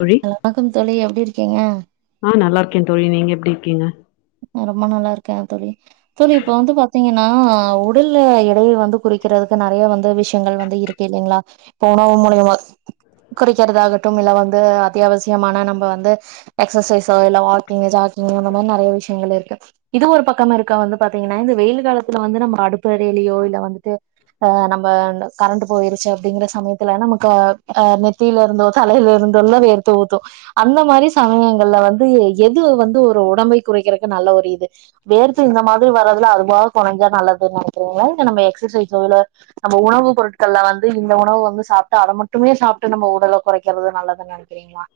தோழி ஹலோ வணக்கம் தோழி எப்டி இருக்கீங்க க்கே தோழி நீங்க எப்டி இருக்கீங்க ரொம்ப நல்லா இருக்கேங் தோழி தோழி இப்ப வந்து பாத்தீங் நா உடல்ல எடைய வந்து குறைக்கிறதுக்கு நறைய வந்து விஷயங்கள் வந்து இருக்கு இல்லைங்குளா இப்ப உணவு மூலியமா குறைக்கிறதாகட்டும் இல்ல வந்து அத்தியாவசியமான நம்ம வந்து எக்சசைஸோ இல்ல வாக்கிங் ஜாகிங் அந்த மாரி நறைய விஷ் ஷ்யங்கள் இருக்கு இது ஒரு பக்கமே இருக்கா வந்து பாத்தீங்கன்னா இந்த வெயிலு காலத்துல வந்து நம்ம அடுப்பெறையிலயோ இல்ல வந்துட்டு அ நம்ம இந்த கரண்ட்டு போயிருச்சு அப்டிங்கிற சமயத்துல நமக்கு ஆ நெத்தியில இருந்தோ தலையில இருந்தோல்ல வேர்த்து ஊத்து அந்த மாரி சமயங்கள்ல வந்து எது வந்து ஒரு ஒடம்பை குறைக்கிறக்கு நல்ல ஒரு இது வேர்த்து இந்த மாதிரி வரதுல அதுவா கொறைஞ்சா நல்லதுன்னு நனைக்கிறீங்களா இல்ல நம்ம எக்சசைஸோ இல்ல நம்ம உணவு பொருட்கள்ல வந்து இந்த உணவு வந்து சாப்பிட்டு அத மட்டுமே சாப்பிட்டு நம்ம உடல கொறைக்கிறது நல்லதுன்னு நனைக்கிறீங்களா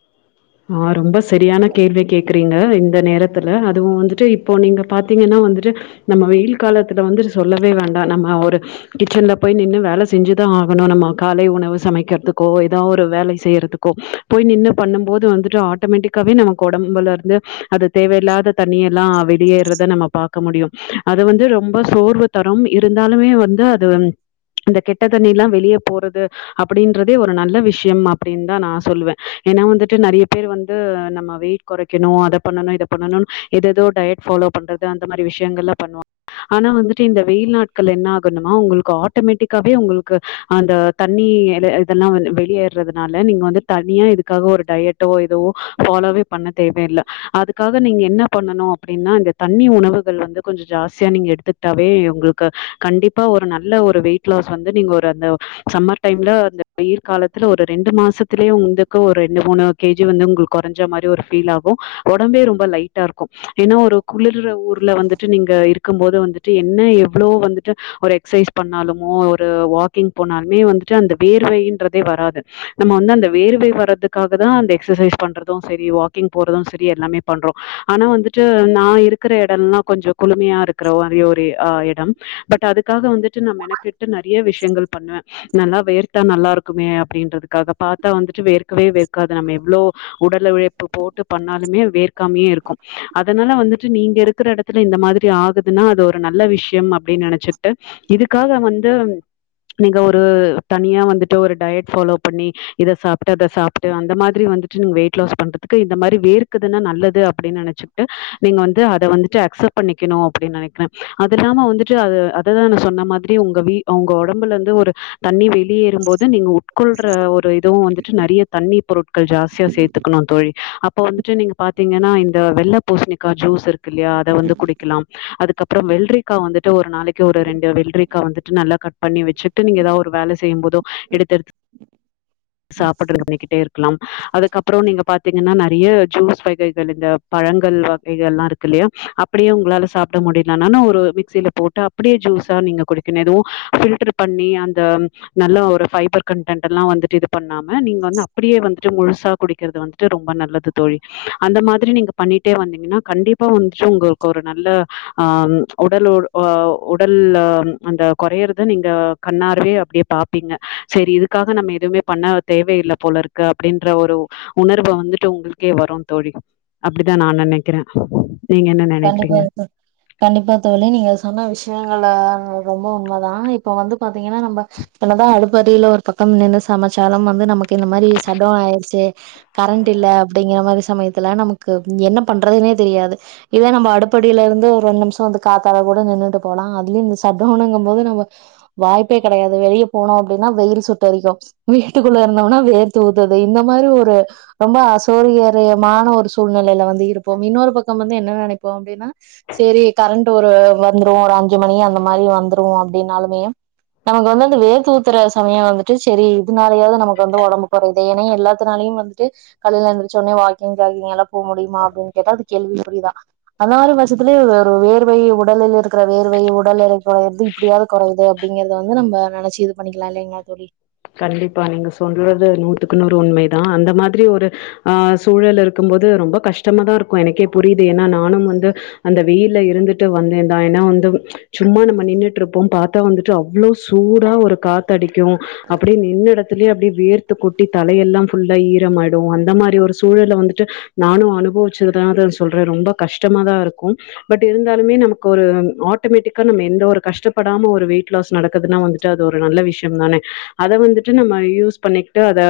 ஆ ரொம்ப செரியான கேள்வி கேக்குறீங்க இந்த நேரத்துல அதுவு வந்துட்டு இப்போ நீங்க பாத்தீங்கன்னா வந்துட்டு நம்ம வெயில் காலத்துல வந்துட் சொல்லவே வேண்டா நம்ம ஒரு கிச்சன்ல போய் நின்னு வேல செஞ்சுதா ஆகணு நம்ம காலை உணவு சமைக்கிறதுக்கோ எதோ ஒரு வேல செய்றதுக்கோ போய் நின்னு பண்ணும் போது வந்து ஆட்டோமேட்டிக்காவே நமக் ஒடம்புல இருந்து அது தேவையில்லாத தண்ணியெல்லா வெளியேறத நம்ம பாக்க முடியும் அத வந்து ரொம்ப சோர்வு தரும் இருந்தாலுமே வந்து அது இந்த கெட்ட தண்ணி எல்லா வெளியே போறது அப்பிடின்றதே ஒரு நல்ல விஷிம் அப்டின் தா நா சொல்லுவே ஏனா வந்துட் ட்டு நெறைய பேர் வந்து நம்ம வெயிட் கொறைக்குணு அத பண்ணனு இத பண்ணனு எதோதோ டயட் ஃபாலோ பண்றது அந்த மாரி விஷயங்கல்லா பண்ணுவாங் ஆனா வந்துட்டு இந்த வெயில் நாட்கள என்ன ஆகுனுமா உங்களுக் ஆட்டமெட்டிக்காவே உங்களுக்கு அந்த தர் நீ எலே இதெல்லா வந்து வெளிய ற்றதுனால நீங்க வந்து தளியே இதுக்காக ஒர் டயட்டோ இதுவோ ஃபாலோவே பண்ண தேவையில்ல அதுக்காக நீங்க என்ன பண்ணனு அப்டின்னா இந்த தண்ணி உணவுகள் வந்து கொஞ்ச ஜாஸ்தியா நீங்க எடுத்துக்ட்டாவே உங்கக்கு கண்டிப்பா ஒரு நல்ல ஒரு வெயிட்லாஸ் வந்து நீங்க ஒரு அந்த சம்மர் டைம்ல அந்த வெயிர் காலத்துல ஒரு ரெண்டு மாசத்திலே உன்ந்தக்க ஒரு மூணு கே ஜி வந்துங் குள் கொறஞ்ச மாரி ஒரு ஃபீல் ஆகு ஒடம்பே ரொம்ப லைட்டாருக்கு ஏன்னா ஒரு குளிர்ற ஊர்ல வந்துட்டு நீங்க இருக்கும் போது வந்து ட்டு என்ன எவ்ளோ வந்துட்டு ஒரு எக்ஸைஸ் பண்ணாலுமோ ஒரு வாக்கிங் போனாலுமே வந்துட்டு அந்த வேர்வையின்றதே வராது நம்ம வந்து அந்த வேர்வை வர்றது க்குதா அந்த எக்ஸசைஸ் பண்றது செரி வாக்கிங் போறது செரி எல்லாமே பண்றோ ஆனா வந்து ட்டு நா இருக்குற எடல்லா கொஞ்சொ குளுமையா இருக்குற மாரி ஒரு ஆ எடம் பட் அதுக்காக வந்து ட்டு நா மெனக்கெட்டு நெறைய விஷ்யங்கள் பண்ணுவே நல்லா வேர்த்தா நல்லா இருக்குமே அப்டின்றதுக்காக பாத்தா வந்துட்டு வேர் க்கவே வேர்க்காது நம்ம எவ்ளோ உடல உழைப்பு போட்டு பண்ணாலுமே வேர்க்காமையே இருக்கும் அதனால வந்துட்டு நீங்க இருக்குற எடத்துல இந்த மாதிரி ஆகுதுன்னா அது ஒரு நல்ல விஷ்யம் அப்டின் நெனச்சுட்டு இதுக்காக வந்து நீங்க ஒரு தனியா வந்துட்டு ஒரு டயட் ஃபாலோ பண்ணி இத சாப் ட்டு அத சாப்ட்டு அந்த மாதிரி வந்துட்டு நீங்க வெயிட் லாஸ் பண்றதுக்கு இந்த மாரி வேர்க்குதுன்னா நல்லது அப்டின் நெனச்சுக்ட்டு நீங்க வந்து அத வந்துட்டு அக்சப்ட் பண்ணிக்கணு அப்டின் நெனைக்கிறே அது இல்லாம வந்துட்டு அது அததா நா சொன்ன மாதிரி உங்க வீ ஒங்க ஒடம்புலந்து ஒரு தண்ணி வெளியேறும்போது நீங்க உட்கொள்ற ஒரு இ [unintelligible] நெறைய தண்ணி பொருட்கள் ஜாஸ்தியா சேத்துக்கணு தோழி அப்பொ வந்துட்டு நீங்க பாத்தீங்கனா இந்த வெள்ள பூசணிக்கா ஜூஸ் இருக்குல்லயா அத வந்து குடிக்கலாம் அதுக்கப்றம் வெள்ரிக்கா வந்துட்டு ஒரு நாளைக்கு ஒரு ரெண்டு வெள்ரிக்கா வந்துட்டு நல்லா கட் பண்ணி வெச்சுட்டு நீங்க எதா ஒரு வேல செய்யும் போதொ எடுத்தெடுத்து சாப்புட்ற [inaudible] இருக்கலாம் அதுக்கப்றொ நீங்க பாத்தீங்கன்னா நறைய ஜூஸ் வகைகள் இந்த பழங்கள் வகைகள்லா இருக்குல்லயா அப்பிடியே உங்ளால சாப்ட முடியலனான ஒரு மிக்சில போட்டு அப் டியே ஜுஸா நீங்க குடிக்கனு எதுவு பில்ட்ரு பண்ணி அந் த நல்ல ஒரு ஃபைபர் கண்ட்டன்ட்டல்லா வந்துட்டு இது பண்ணாம நீங்க வந்து அப்புடியே வந்துட்டு முழுசாக குடிக்கிறது வந்துட்டு ரொம்ப நல்லது தோழி அந்த மாதிரி நீங்க பண்ணிட்டே வந்தீங்கன்னா கண்டிப்பா [unintelligible] உங்கள்க்கு ஒரு நல்ல ஆம் உடல் ஒ உடல்ல அந்த கொறயறத நீங்க கண்ணார்வே அப்டியே பாப்பீங்க செரி இதுக்காக நம்ம எதுவ்மே அ தேவையில்ல போலருக்கு அப்டின்ற ஒரு உணர்வ வந்துட்டு உங்கள்க்கே வரு தோழி அப்டி தா நா நெனைக்கிறே நீங்க என்ன நெனைக்கிறீங்க கண்டிப்பா தோ கண்டிப்பா தோழி நீங்க சொன்ன விஷ் யங்கள ரொம்ப உண்ம தா இப்ப வந்து பா த்திங்கனா நம்ப என்ன தா அடுப் படில ஒரு பக்கம் நின்னு சமச்சாலும் வந்து நமக்கு இந்த மாரி சட் டவுன் ஆயிருச்சு கரண்ட் இல்ல அப்டிங்கிற மாரி சமயத்துல நமக்கு என்ன பண்றதுனே தெரியாது இத நம்ப அடுப்படில இருந்து ஒரு ரெண் நிம்ஷோ வந்து காத்தாட கூட நின்னுட்டு போலா அதுலயு இந்த சட்டவுனுங்கும் போது நம்ப வாய்ப்பே கெடையாது வெளிய போனோ அப்டின்னா வெயில் சுட்டெரிக்கு வீட்டுக்குள்ள இருந்தொம்னா வேர்த்து ஊத்துது இந்த மாரி ஒரு ரொம்ப அசோரியரியமான ஒரு சூழ்நெலைல வந்து இருப்போம் இன்னொரு பக்கம் வந்து என்ன ந னெப்போ அப்டின்னா சேரி கரண்ட் ஒரு வந்துரு ஒரு அஞ்சு மணி அந்த மாரி வந்துரு அப்டின்னாலுமே நமக்கு வந்து அந்த வேத்து ஊத்துற சமயொ வந்துட்டு சேரி இதுனாலயாவ்து நமக்கு வந்து ஒடம்பு கொறையுதே ஏனா எல்லாத்துனாலயும் வந்துட்டு காலைல எந்துருச்சோன்னெ வாக்கிங் ஜாகிங் எல்லா போ முடிமா அப்டின் கேட்டா அது கேள்வி குறிதா அந்த மாரி பச்சத்துலயே ஒரு வேர்வை உடலில் இருக்கிற வேர்வை உடல் எடை கொறயிறது இப்டியாது கொறயிதே அப்டிங்கிறத வந்து நம்ப நெனச்சு இது பண்ணிக்கலா இல்லைங்ளா தோழி கண்டிப்பா நீங்க சொல்றது நூத்துக்கு நூறு உண்மைதா அந்த மாதிரி ஒரு ஆ சூழல் இருக்கும் போது ரொம்ப கஷ்டமா தா இருக்கு எனக்கே புரியிது ஏன்னா நானும் வந்து அந்த வெயில்ல இருந்துட்டு வந்தேந்தா என்னா வந்து சும்மா நம்ம நின்னுட்ருப்போம் பாத்தா வந்துட்டு அவ்ளோ சூ டா ஒரு காத்தடிக்கு நின்ன எடத்துலயே அப்டி வேர்த்து கொட்டி தலையெல்லா ஃபுல்லா ஈரமாயிடு அந்த மாரி ஒரு சூழல்ல வந்துட்டு நானு அனுபவிச்சதுனாதா சொல்றே ரொம்ப கஷ்டமா தா இருக்கு பட் இருந்தாலுமே நமக்கு ஒரு ஆட்டோமேட்டிக்கா நம்ம எந்த ஒரு கஷ்டப்படாம ஒரு வெயிட் லாஸ் நடக்குதுன்னா வந்துட்டு அது ஒரு நல்ல விஷ்யம் தானெ அத வந்துட்டு நம்ம யூஸ் பண்ணிக்கிட்டு அத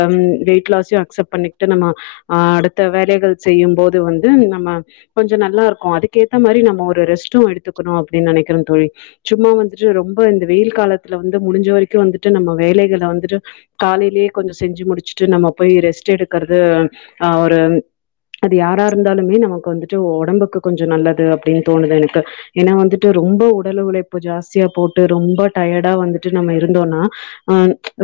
வெயிட் லாஸையு அக்சப்ட் பண்ணிக்ட்டு நம்ம ஆ அடுத்த வேலைகள் செய்யும் போது வந்து நம்ம கொஞ்ச நல்லா இருக்கு அதுக்கேத்த மாரி நம்ம ஒரு ரெஸ்ட்டு எடுத்துக்குணு அப்டின் நெனைக்கிறன் தோழி சும்மா வந்துட்டு ரொம்ப இந்த வெயில் காலத்துல வந்து முடுஞ்ச வரைக்கு வந்துட்டு நம்ம வேலைகள் ல வந்துட்டு காலைலெயே கொஞ்ச செஞ்சு முடுச்சுட்டு நம்ம போய் ரெஸ்ட் எடுக்கறது ஆ ஒரு அது யாரா இருந்தாலுமே நமக்கு வந்துட்டு ஒடம்புக்கு கொஞ்சொ நல்லது அப்டின் தோணுது எனக்கு ஏனா வந்துட்டு ரொம்ப உடல் உழைப்பு ஜாஸ்தியா போட்டு ரொம்ப டயடா வந்துட்டு நம்ம இருந்தோனா அ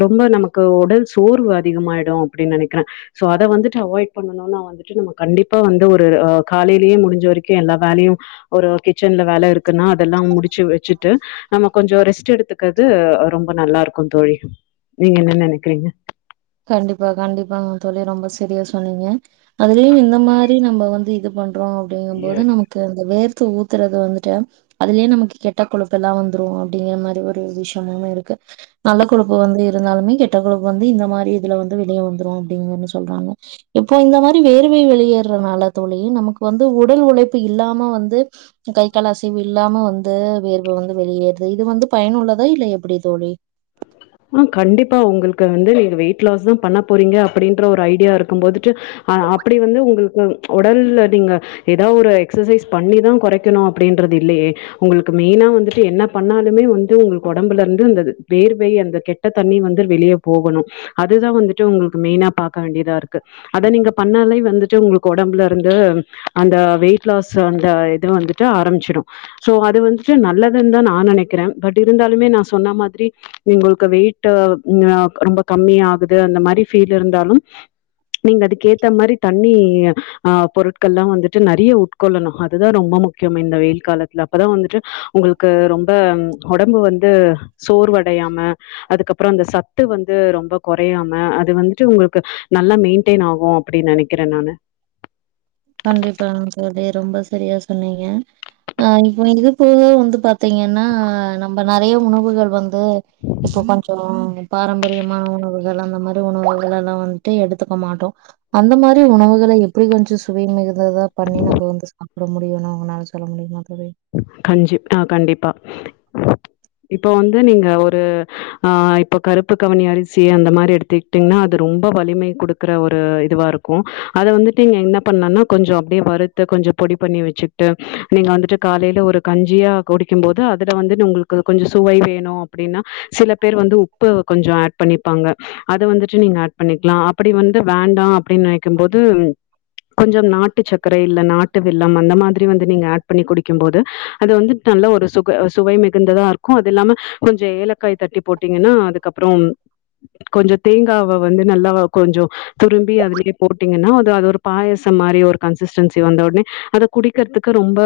ரொம்ப நமக்கு உடல் சோர்வு அதிகமாயிடு அப்டின் நெனக்கிறே சோ அத வந்துட்டு அவாய்ட் பண்ணனுனா வந்துட்டு நம்ம கண்டிப்பா வந்து ஒரு அ காலைலெயே முடுஞ்ச வரைக்கு எல்லா வேலையு ஒரு கிச்சன்ல வேல இருக்குன்னா அதெல்லா முடுச்சு வச்சிட்டு நம்ம கொஞ்சொ ரெஸ்ட் எடுத்துக்கது ரொம்ப நல்லா இருக்கு தோழி நீங்க என்ன நெனைக்கிறீங்க கண்டிப்பா கண்டிப்பாங்க தோழி ரொம்ப செரியா சொன்னீங்க அதுலயும் இந்த மாரி நம்ப வந்து இது பண் அப்படிங்கும் போது நமக்கு அந்த வேர்த்த ஊத்துறது வந்துட்டு அதுலயே நமக்கு கெட்டக்கொழுப்பு எல்லாம் வந்துரும் அப்படிங்கிற மாதிரி ஒரு விஷயம இருக்கு நல்ல கொழுப்பு வந்து இருந்தாலுமே கெட்டக்கொழுப்பு வந்து இந்த மாதிரி இதுல வந்து வெளியே வந்துரும் அப்படிங்கனு சொல்றாங்க இப்போ இந்த மாதிரி வேர்வை வெளியேறதுனலா தோழி நமக்கு வந்து உடல் உழைப்பு இல்லாம வந்து கை காலசைவு இல்லாம வந்து இந்த வேர்வ வந்து வெளியேறுது இது வந்து பயனுள்ளதா இல்ல எப்டி தோழி ஆஹ் கண்டிப்பா உங்களுக்கு வந்து நீங்க வெயிட் லாஸ் தான் பண்ண போறீங்க அப்படின்ற ஒரு ஐடியா இருக்கும் போதுட்டு அஹ் அப்படி வந்து உங்களுக்கு உடல்ல நீங்க ஏதாவ ஒரு எக்சைஸ் பண்ணிதான் கொறைக்கணும் அப்படின்றது இல்லையே உங்களுக்கு மெயினா வந்துட்டு என்ன பண்ணாலுமே வந்து உங்களுக்கு உடம்புல இருந்து இருந்தது வேர்வை அந்த கெட்ட தண்ணி வந்து வெளியே போகனும் அது தா வந்துட்டு உங்களுக்கு மெயினா பாக்க வேண்டிதா இருக்கு அத நீங்க பண்ணாலே வந்துட்டு உங்களுக்கு ஒடம்புல இருந்து அந்த வெயிட் லாஸ் அந்த இது வந்துட்டு ஆரம்பிச்சிடும் சோ அது வந்துட்டு நல்லதுன்னு தா நா நெனைக்கிற பட் இருந்தாலுமே நா சொன்ன மாதிரி உங்களுக்கு வெயிட்ஹ ரொம்ப கம்மி ஆகுது அந்த மாதிரி பீல் இருந்தாலும் நீங்க அதுக்கு ஏத்த மாதிரி தண்ணி ஆஹ் பொருட்கள் எல்லாம் வந்துட்டு நெறைய உட்கொள்ளணும் அதுதான் ரொம்ப முக்கியம் இந்த வெயில் காலத்துல அப்பதான் வந்துட்டு உங்களுக்கு ரொம்ப உடம்பு வந்து சோர்வட அடையாம அதுக்கப்புறோ அந்த சத்து வந்து ரொம்ப கொறையாம அது வந்துட்டு உங்களுக்கு நல்லா மெயின்டெயின் ஆகும் அப்டின்னு நெனைக்கிறேன் நானு கண்டிப்பா தோழி ரொம்ப சரியா சொன்னீங்க ஆஹ் இப்போ இது போத வந்து பா பார்த்தீங்கன்னா நம்ம நெறைய உணவுகள் வந் இப்போ கொஞ்சோம் பாரம்பரியமான உணவுகள் அந்த மாரி உணவுகள் எல்லா வந்துட்டு எடுத்துக்க மாட்டோம் அந்த மாரி உணவுகளை எப்டி கொஞ்சோ வீன் மிகர் [unintelligible] அத தா பண்ணி நம்ப வந்து சாப் கஞ்சி ஆஹ் கண்டிப்பா இப்போ வந்து நீங்க ஒரு ஆ இப்ப கருப்பு கவனி அரிசி அந்த மாரி எடுத்துக்கிட்டீங்கன்னா அது ரொம்ப வலிமை கொடுக்குற ஒரு இதுவா இருக்கும் அத வந்துட்டு நீங்க என்ன பண்ணோனா கொஞ்சோம் அப்டியே வறுத்த கொஞ்சோ பொடி பண்ணி வெச்சுக்கிட்டு நீங்க வந்துட்டு காலையில ஒரு கஞ்சியா குடிக்கும்போது அதுல வந்து உங்களுக்கு கொஞ்சோ சுவை வேணு அப்படின்னா சில பேர் வந்து உப்பு கொஞ்சோ ஆட் பண்ணிப்பாங்க அத வந்துட்டு நீங்க ஆட் பண்ணிக்கலா அப்டி வந்து வேண்டா அப்டின்னு நெனைக்கும்போது கொஞ்சோ நாட்டு சக்கரை இல்ல நாட்டு நாட்டு வெல்லம் அந்த மாதிரி வந்து நீங்க ஆட் பண்ணி குடிக்கும் போது அது வந்து நல்லா ஒரு சுவை மிகுந்ததா இருக்கு அது இல்லாம கொஞ்சோ ஏலக்காய் தட்டி போட்டீங்கன்னா அதுக்கப்புறோ கொஞ்சோ தேங்காவை வந்து நல்லா கொஞ்சோ துரும்பி அதுலயே போட்டீங்கன்னா அது ஒரு பாயசம் மாரி ஒரு கன்சிஸ்டன்சி வந்த ஒடனே அத குடிக்குறத்துக்கு ரொம்ப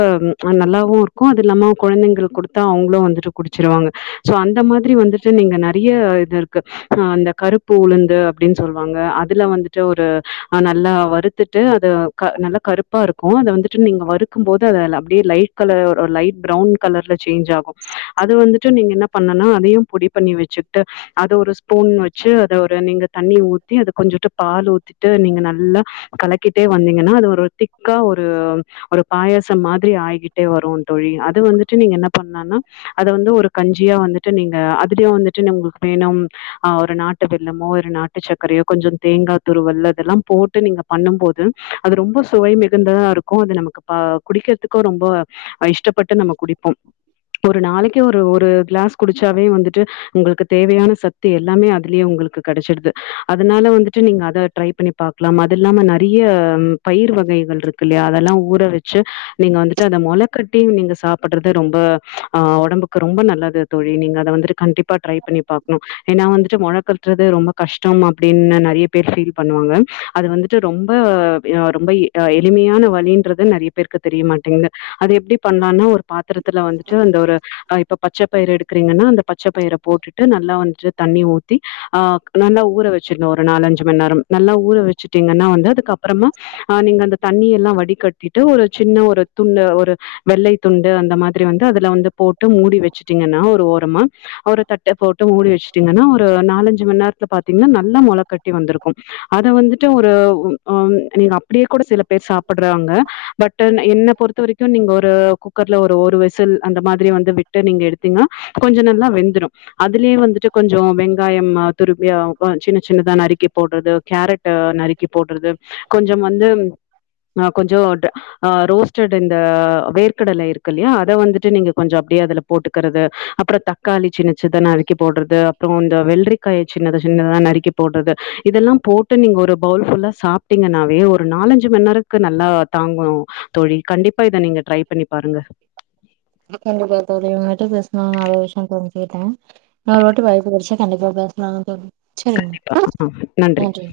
நல்லாவும் இருக்கும் அது இல்லாம குழந்தைங்க குடுத்தா அவங்களும் வந்துட்டு குடிச்சிருவாங்க சோ அந்த மாதிரி மாதிரி வந்துட்டு நீங்க நெறைய இது இருக்கு அந்த கருப்பு உளுந்து அப்டின் சொல்லுவாங்க அதுல வந்துட்டு ஒரு நல்லா வறுத்துட்டு அது நல்ல கருப்பா இரு அத வந்துட்டு நீங்க வறுக்கும் போது அத அப்படியே லைட் கலர் லைட் பிரவுன் கலர்ல சேஞ் ஆகும் அது வந்துட்டு நீங்க என்ன பண்ண அதையும் பொடி பண்ணி வச்சுக்கிட்டு அது ஒரு ஸ்பூன் வச்சு அதை ஒரு நீங்க தண்ணி ஊத்தி அத கொஞ்ச ட்டு பால் ஊத்திட்டு நீங்க நல்லா கலக்கிட்டே வந்தீங்கன்னா அது ஒரு திக் க்க ஒரு ஒரு பாயசம் மாதிரி ஆகிட்டே வரும் தோழி அது வந்துட்டு நீங்க என்ன பண்ணலாம்னா அதை வந்து ஒரு கஞ்சியா வந்துட்டு நீங்க அதிலும் வந்துட்டு வேணும் ஆஹ் ஒரு நாட்டு இந்த மோர் நாட்டுச்சக் சக்கரைய கொஞ்சம் தேங்காய் துருவல்ல அதெல்லாம் போட்டு நீங்க பண்ணும் போது அது ரொம்ப சுவை தான் இருக்கும் அது நமக்கு குடிக்கிறதுக்கும் ரொம்ப இஷ்டப்பட்டு நம்ம குடிப்போம் ஒரு நாளைக்கு ஒரு ஒரு கிளாஸ் குடிச்சாவே வந்துட்டு உங்களுக்கு தேவையான சத்து எல்லாமே அதுலயே உங்களுக்கு கிடைச்சிடுது அதனால வந்துட்டு நீங்க அத ட்ரை பண்ணி பாக்கலாம் அது இல்லாம நெறைய பயிர் வகைகள் இருக்கு இல்லையா அதெல்லாம் ஊற வச்சு நீங்க வந்துட்டு அதை மொளை கட்டி நீங்க சாப் படறது ரொம்ப ஆ உடம்புக்கு ரொம்ப நல்லது தோழி நீங்க அத வந்துட்டு கண்டிப்பா ட்ரை பண்ணி பாக்கணும் ஏன்னா வந்துட்டு முழ கட்டுறது ரொம்ப கஷ்டம் அப்படின்னு நெறைய ப் பீல் பண்ணுவாங்க அது வந்துட்டு ரொம்ப ரொம்ப எளிமையான வழின்றது நெறைய பேருக்கு தெரியமாட்டேங்குது அது எப்படி பண்ணலாம்ணு ஒரு பாத்திரத்துல வந்துட்டு அந்த ஒரு இப்ப பச்சை பயிர எடுக்குறீங்கனா அந்த ப பச்சப்பயிரை போட்டுட்டு நல்லா வந்துட்டு தண்ணி ஊத்தி ஆ நல்லா ஊற வச்சிடனும் ஒரு நாலஞ்சு மணி நேரம் நல்லா ஊற வச்சுட்டிங்கன்னா வந்து அதுக்க அப்பறமா அஹன் நீங்க அந்த தண்ணி எல்லாம் வடிகட்டிட்டு ஒரு சின்ன ஒரு துண்டு ஒரு வெள்ளை துண்டு அந்த மாதிரி வந்து அதுல வந்து போட்டு மூடி வச்சுட்டீங்கன்னா ஒரு ஓரமா அவரை தட்டை போட்டு மூடி வச்சுட்டீங்கன்னா ஒரு நாலஞ்சு மணி நேரத்துல பா்த்தீங்கன்னா நல்லா முளை கட்டி வந்திருக்கும் அத வந்துட்டு ஒரு நீங்க அப்படியே கூட சில பட்டு் என்ன பொறுத்த வரைக்கும் நீங்க ஒரு குக்கர்ல ஒரு ஒரு வெசில் அந்த மாதிரி வந்து விட்டு நீங்க எடுத்தீங்கா கொஞ்சம் நல்லா வெந்துரும் அதுலயே வந்துட்டு கொஞ்சம் வெங்காயம் துருவி சின்ன சின்னதா நறுக்கி போடுறது கேரட் நறுக்கி போடுறது கொஞ்சம் வந்து ஆ கொஞ்சோ ஆ ரோஸ்டட் இந்த கொஞ்சம் அப்படியே அதுல போட்டுக்கிறது அப்புறம் தக்காளி சின்னச்சதான் நறுக்கி போடுறது அப்புறம் இந்த வெள்ளரிக்காய் சின்னத சின்னதா நறுக்கி போடுறது இதெல்லாம் போட்டு நீங்க ஒரு பவுல் ஃபுல்லா சாப்பிட்டீங்கன்னாவே ஒரு நாலஞ்சு ன்நேரத்துக்கு நல்லா தாங்கும் தோழி கண்டிப்பா இத நீங்க ட்ரை பண்ணி பாருங்க ஓகே ங்க தோழி இன்னொரு முறை கண்டிப்பா பேசலாம் டேன் நான் இன்னொரு வாட்டி வாய்ப்பு கெடச்சா கண்டிப்பா பேசலாம் சொ செரிங்க ஓகே நன்றி